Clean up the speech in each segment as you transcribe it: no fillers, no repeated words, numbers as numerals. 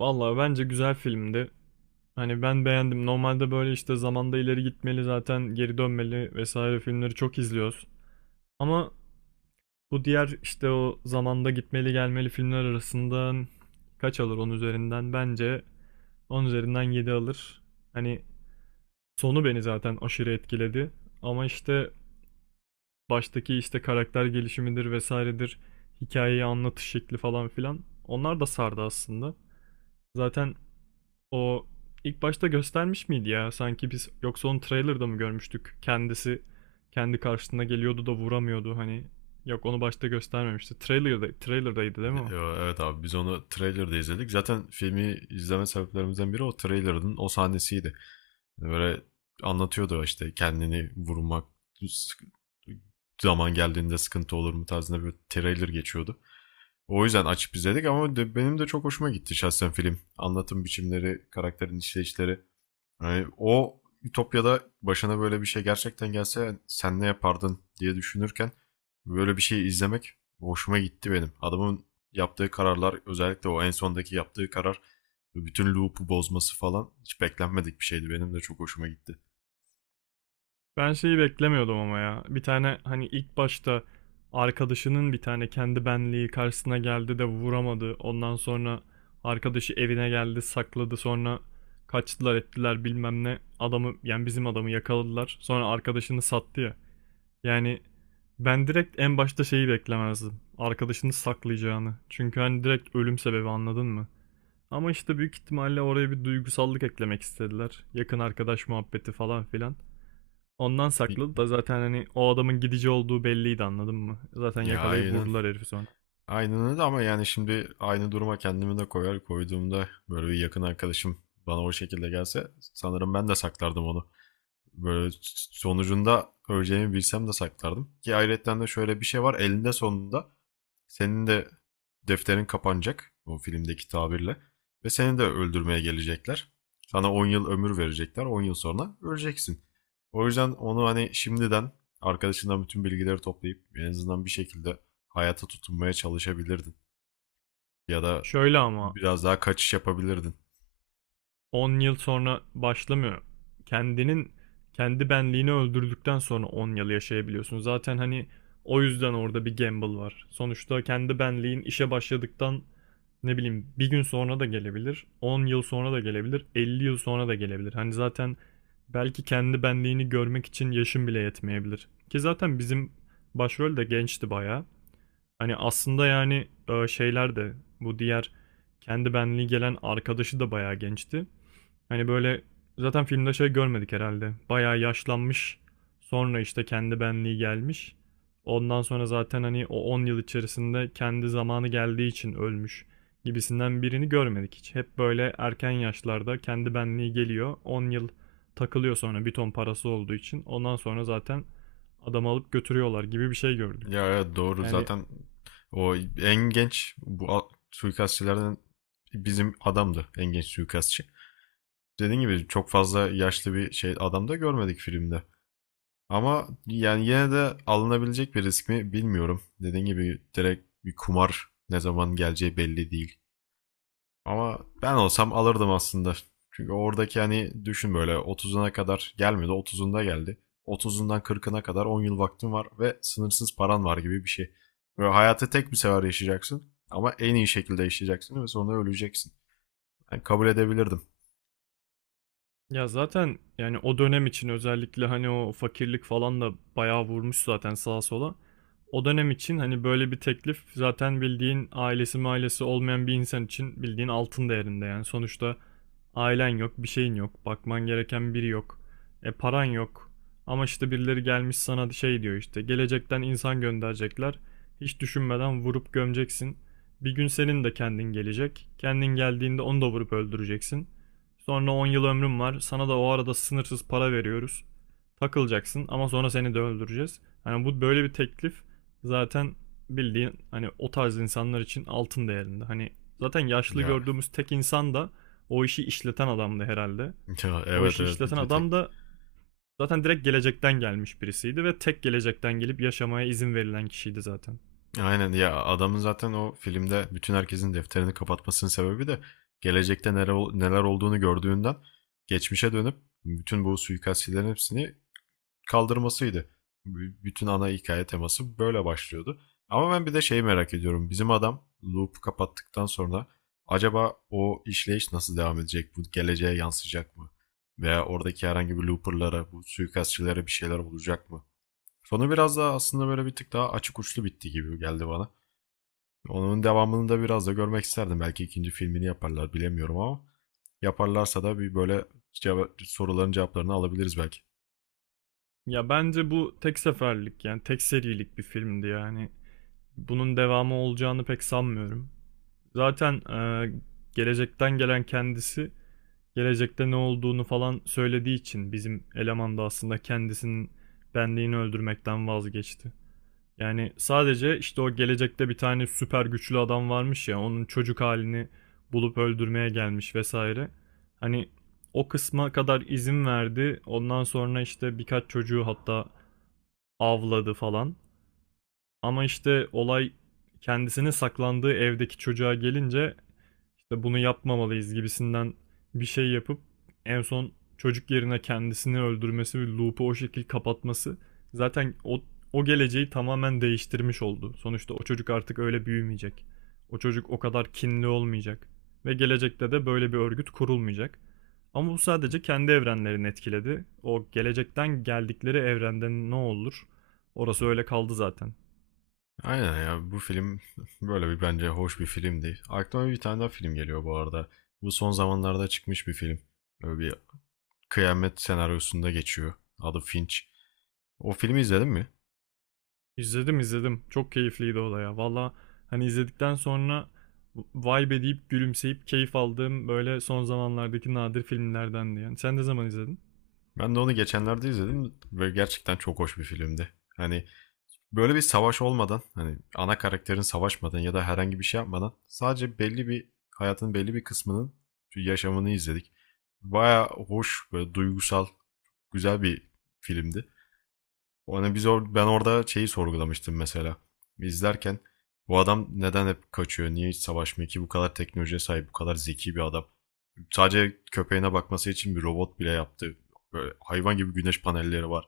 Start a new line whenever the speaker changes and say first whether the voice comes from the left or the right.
right: Vallahi bence güzel filmdi. Hani ben beğendim. Normalde böyle işte zamanda ileri gitmeli, zaten geri dönmeli vesaire filmleri çok izliyoruz. Ama bu diğer işte o zamanda gitmeli gelmeli filmler arasından kaç alır 10 üzerinden? Bence 10 üzerinden 7 alır. Hani sonu beni zaten aşırı etkiledi. Ama işte baştaki işte karakter gelişimidir vesairedir. Hikayeyi anlatış şekli falan filan. Onlar da sardı aslında. Zaten o ilk başta göstermiş miydi ya? Sanki biz yoksa onu trailer'da mı görmüştük? Kendisi kendi karşısına geliyordu da vuramıyordu hani. Yok, onu başta göstermemişti. Trailer'daydı değil mi o?
left: Evet abi biz onu trailer'da izledik. Zaten filmi izleme sebeplerimizden biri o trailer'ın o sahnesiydi. Yani böyle anlatıyordu işte kendini vurmak sık- zaman geldiğinde sıkıntı olur mu tarzında bir trailer geçiyordu. O yüzden açıp izledik ama benim de çok hoşuma gitti şahsen film. Anlatım biçimleri, karakterin işleyişleri. Yani o Ütopya'da başına böyle bir şey gerçekten gelse sen ne yapardın diye düşünürken böyle bir şey izlemek hoşuma gitti benim. Adamın yaptığı kararlar, özellikle o en sondaki yaptığı karar ve bütün loop'u bozması falan hiç beklenmedik bir şeydi. Benim de çok hoşuma gitti.
right: Ben şeyi beklemiyordum ama ya. Bir tane hani ilk başta arkadaşının bir tane kendi benliği karşısına geldi de vuramadı. Ondan sonra arkadaşı evine geldi, sakladı. Sonra kaçtılar ettiler bilmem ne. Adamı, yani bizim adamı, yakaladılar. Sonra arkadaşını sattı ya. Yani ben direkt en başta şeyi beklemezdim. Arkadaşını saklayacağını. Çünkü hani direkt ölüm sebebi, anladın mı? Ama işte büyük ihtimalle oraya bir duygusallık eklemek istediler. Yakın arkadaş muhabbeti falan filan. Ondan sakladı da zaten hani o adamın gidici olduğu belliydi, anladın mı? Zaten
left: Ya,
right: yakalayıp
left: aynen.
right: vurdular herifi sonra.
left: Aynen öyle, ama yani şimdi aynı duruma kendimi de koyar koyduğumda, böyle bir yakın arkadaşım bana o şekilde gelse sanırım ben de saklardım onu. Böyle sonucunda öleceğimi bilsem de saklardım. Ki ayrıyetten de şöyle bir şey var. Elinde sonunda senin de defterin kapanacak o filmdeki tabirle ve seni de öldürmeye gelecekler. Sana 10 yıl ömür verecekler. On yıl sonra öleceksin. O yüzden onu hani şimdiden arkadaşından bütün bilgileri toplayıp en azından bir şekilde hayata tutunmaya çalışabilirdin. Ya da
right: Şöyle ama
left: biraz daha kaçış yapabilirdin.
right: 10 yıl sonra başlamıyor. Kendinin kendi benliğini öldürdükten sonra 10 yıl yaşayabiliyorsun. Zaten hani o yüzden orada bir gamble var. Sonuçta kendi benliğin işe başladıktan ne bileyim bir gün sonra da gelebilir, 10 yıl sonra da gelebilir, 50 yıl sonra da gelebilir. Hani zaten belki kendi benliğini görmek için yaşın bile yetmeyebilir. Ki zaten bizim başrol de gençti bayağı. Hani aslında yani şeyler de bu diğer kendi benliği gelen arkadaşı da bayağı gençti. Hani böyle zaten filmde şey görmedik herhalde. Bayağı yaşlanmış. Sonra işte kendi benliği gelmiş. Ondan sonra zaten hani o 10 yıl içerisinde kendi zamanı geldiği için ölmüş gibisinden birini görmedik hiç. Hep böyle erken yaşlarda kendi benliği geliyor. 10 yıl takılıyor sonra, bir ton parası olduğu için. Ondan sonra zaten adamı alıp götürüyorlar gibi bir şey gördük.
left: Ya evet, doğru
right: Yani,
left: zaten o en genç bu suikastçilerden bizim adamdı en genç suikastçı. Dediğim gibi çok fazla yaşlı bir şey adam da görmedik filmde. Ama yani yine de alınabilecek bir risk mi bilmiyorum. Dediğim gibi direkt bir kumar, ne zaman geleceği belli değil. Ama ben olsam alırdım aslında. Çünkü oradaki hani düşün, böyle 30'una kadar gelmedi, 30'unda geldi. 30'undan 40'ına kadar 10 yıl vaktin var ve sınırsız paran var gibi bir şey. Böyle hayatı tek bir sefer yaşayacaksın ama en iyi şekilde yaşayacaksın ve sonra öleceksin. Yani kabul edebilirdim.
right: ya zaten yani o dönem için özellikle hani o fakirlik falan da bayağı vurmuş zaten sağa sola. O dönem için hani böyle bir teklif zaten, bildiğin ailesi mailesi olmayan bir insan için, bildiğin altın değerinde yani. Sonuçta ailen yok, bir şeyin yok, bakman gereken biri yok. E paran yok. Ama işte birileri gelmiş sana şey diyor işte: gelecekten insan gönderecekler. Hiç düşünmeden vurup gömeceksin. Bir gün senin de kendin gelecek. Kendin geldiğinde onu da vurup öldüreceksin. Sonra 10 yıl ömrüm var. Sana da o arada sınırsız para veriyoruz. Takılacaksın ama sonra seni de öldüreceğiz. Hani bu böyle bir teklif zaten bildiğin hani o tarz insanlar için altın değerinde. Hani zaten yaşlı
left: Ya,
right: gördüğümüz tek insan da o işi işleten adamdı herhalde.
left: ya
right: O
left: evet,
right: işi
left: evet, bir,
right: işleten
left: bir
right: adam
left: tek.
right: da zaten direkt gelecekten gelmiş birisiydi ve tek gelecekten gelip yaşamaya izin verilen kişiydi zaten.
left: Aynen ya, adamın zaten o filmde bütün herkesin defterini kapatmasının sebebi de gelecekte neler olduğunu gördüğünden geçmişe dönüp bütün bu suikastçilerin hepsini kaldırmasıydı. Bütün ana hikaye teması böyle başlıyordu. Ama ben bir de şeyi merak ediyorum. Bizim adam loop kapattıktan sonra acaba o işleyiş nasıl devam edecek? Bu geleceğe yansıyacak mı? Veya oradaki herhangi bir looperlara, bu suikastçilere bir şeyler olacak mı? Sonu biraz daha aslında böyle bir tık daha açık uçlu bitti gibi geldi bana. Onun devamını da biraz da görmek isterdim. Belki ikinci filmini yaparlar, bilemiyorum, ama yaparlarsa da bir böyle soruların cevaplarını alabiliriz belki.
right: Ya bence bu tek seferlik, yani tek serilik bir filmdi yani. Bunun devamı olacağını pek sanmıyorum. Zaten gelecekten gelen kendisi gelecekte ne olduğunu falan söylediği için bizim eleman da aslında kendisinin benliğini öldürmekten vazgeçti. Yani sadece işte o gelecekte bir tane süper güçlü adam varmış ya, onun çocuk halini bulup öldürmeye gelmiş vesaire. Hani o kısma kadar izin verdi. Ondan sonra işte birkaç çocuğu hatta avladı falan. Ama işte olay kendisine saklandığı evdeki çocuğa gelince işte bunu yapmamalıyız gibisinden bir şey yapıp en son çocuk yerine kendisini öldürmesi ve loop'u o şekil kapatması zaten o geleceği tamamen değiştirmiş oldu. Sonuçta o çocuk artık öyle büyümeyecek. O çocuk o kadar kinli olmayacak ve gelecekte de böyle bir örgüt kurulmayacak. Ama bu sadece kendi evrenlerini etkiledi. O gelecekten geldikleri evrende ne olur? Orası öyle kaldı zaten.
left: Aynen ya, bu film böyle bir, bence hoş bir filmdi. Aklıma bir tane daha film geliyor bu arada. Bu son zamanlarda çıkmış bir film. Böyle bir kıyamet senaryosunda geçiyor. Adı Finch. O filmi izledin mi?
right: İzledim, izledim. Çok keyifliydi o da ya. Valla hani izledikten sonra vay be deyip gülümseyip keyif aldığım böyle son zamanlardaki nadir filmlerdendi yani. Sen ne zaman izledin?
left: Ben de onu geçenlerde izledim ve gerçekten çok hoş bir filmdi. Hani böyle bir savaş olmadan, hani ana karakterin savaşmadan ya da herhangi bir şey yapmadan, sadece belli bir hayatın belli bir kısmının yaşamını izledik. Baya hoş, böyle duygusal, güzel bir filmdi. Hani biz or ben orada şeyi sorgulamıştım mesela. İzlerken, bu adam neden hep kaçıyor? Niye hiç savaşmıyor ki? Bu kadar teknolojiye sahip, bu kadar zeki bir adam. Sadece köpeğine bakması için bir robot bile yaptı. Böyle hayvan gibi güneş panelleri var.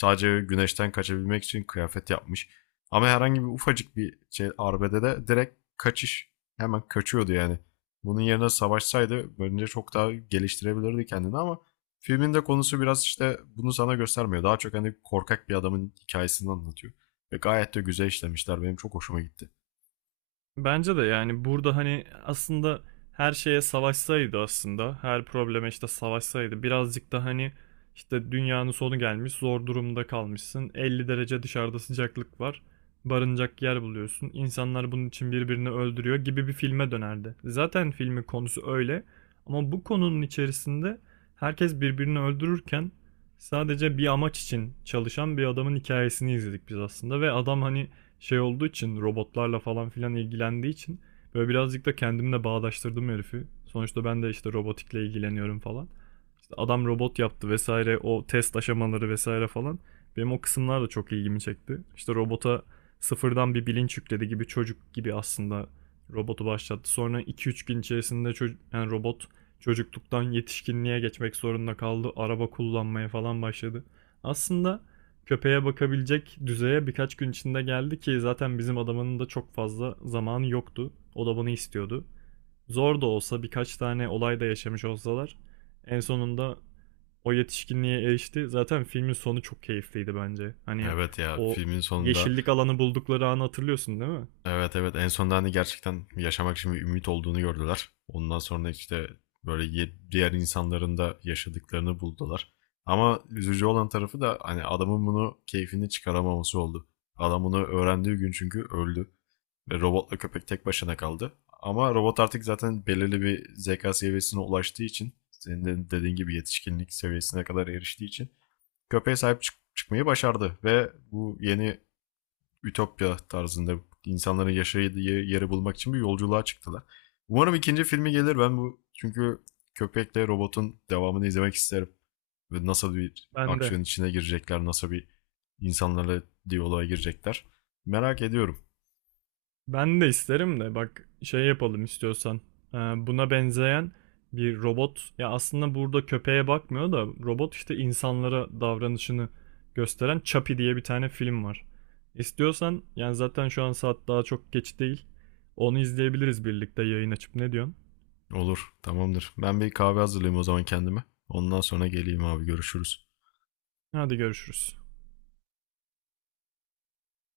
left: Sadece güneşten kaçabilmek için kıyafet yapmış. Ama herhangi bir ufacık bir şey arbedede de direkt kaçış. Hemen kaçıyordu yani. Bunun yerine savaşsaydı bence çok daha geliştirebilirdi kendini, ama filmin de konusu biraz işte bunu sana göstermiyor. Daha çok hani korkak bir adamın hikayesini anlatıyor. Ve gayet de güzel işlemişler. Benim çok hoşuma gitti.
right: Bence de yani burada hani aslında her şeye savaşsaydı, aslında her probleme işte savaşsaydı, birazcık da hani işte dünyanın sonu gelmiş, zor durumda kalmışsın, 50 derece dışarıda sıcaklık var, barınacak yer buluyorsun, insanlar bunun için birbirini öldürüyor gibi bir filme dönerdi. Zaten filmin konusu öyle ama bu konunun içerisinde herkes birbirini öldürürken sadece bir amaç için çalışan bir adamın hikayesini izledik biz aslında ve adam hani şey olduğu için, robotlarla falan filan ilgilendiği için böyle birazcık da kendimle bağdaştırdım herifi. Sonuçta ben de işte robotikle ilgileniyorum falan. İşte adam robot yaptı vesaire, o test aşamaları vesaire falan. Benim o kısımlar da çok ilgimi çekti. İşte robota sıfırdan bir bilinç yükledi, gibi çocuk gibi aslında robotu başlattı. Sonra iki üç gün içerisinde yani robot çocukluktan yetişkinliğe geçmek zorunda kaldı. Araba kullanmaya falan başladı. Aslında köpeğe bakabilecek düzeye birkaç gün içinde geldi ki zaten bizim adamının da çok fazla zamanı yoktu. O da bunu istiyordu. Zor da olsa birkaç tane olay da yaşamış olsalar en sonunda o yetişkinliğe erişti. Zaten filmin sonu çok keyifliydi bence. Hani
left: Evet ya,
right: o
left: filmin sonunda.
right: yeşillik alanı buldukları anı hatırlıyorsun değil mi?
left: Evet, evet, en sonunda hani gerçekten yaşamak için bir ümit olduğunu gördüler. Ondan sonra işte böyle diğer insanların da yaşadıklarını buldular. Ama üzücü olan tarafı da hani adamın bunu keyfini çıkaramaması oldu. Adam bunu öğrendiği gün çünkü öldü. Ve robotla köpek tek başına kaldı. Ama robot artık zaten belirli bir zeka seviyesine ulaştığı için, senin de dediğin gibi yetişkinlik seviyesine kadar eriştiği için köpeğe sahip çıkmayı başardı ve bu yeni ütopya tarzında insanların yaşadığı yeri bulmak için bir yolculuğa çıktılar. Umarım ikinci filmi gelir. Ben bu çünkü köpekle robotun devamını izlemek isterim. Ve nasıl bir
right: Ben de.
left: aksiyon içine girecekler, nasıl bir insanlarla diyaloğa girecekler. Merak ediyorum.
right: Ben de isterim de bak şey yapalım istiyorsan. Buna benzeyen bir robot, ya aslında burada köpeğe bakmıyor da robot işte insanlara davranışını gösteren, Chappie diye bir tane film var. İstiyorsan yani zaten şu an saat daha çok geç değil. Onu izleyebiliriz birlikte, yayın açıp. Ne diyorsun?
left: Olur, tamamdır. Ben bir kahve hazırlayayım o zaman kendime. Ondan sonra geleyim abi, görüşürüz.
right: Hadi görüşürüz.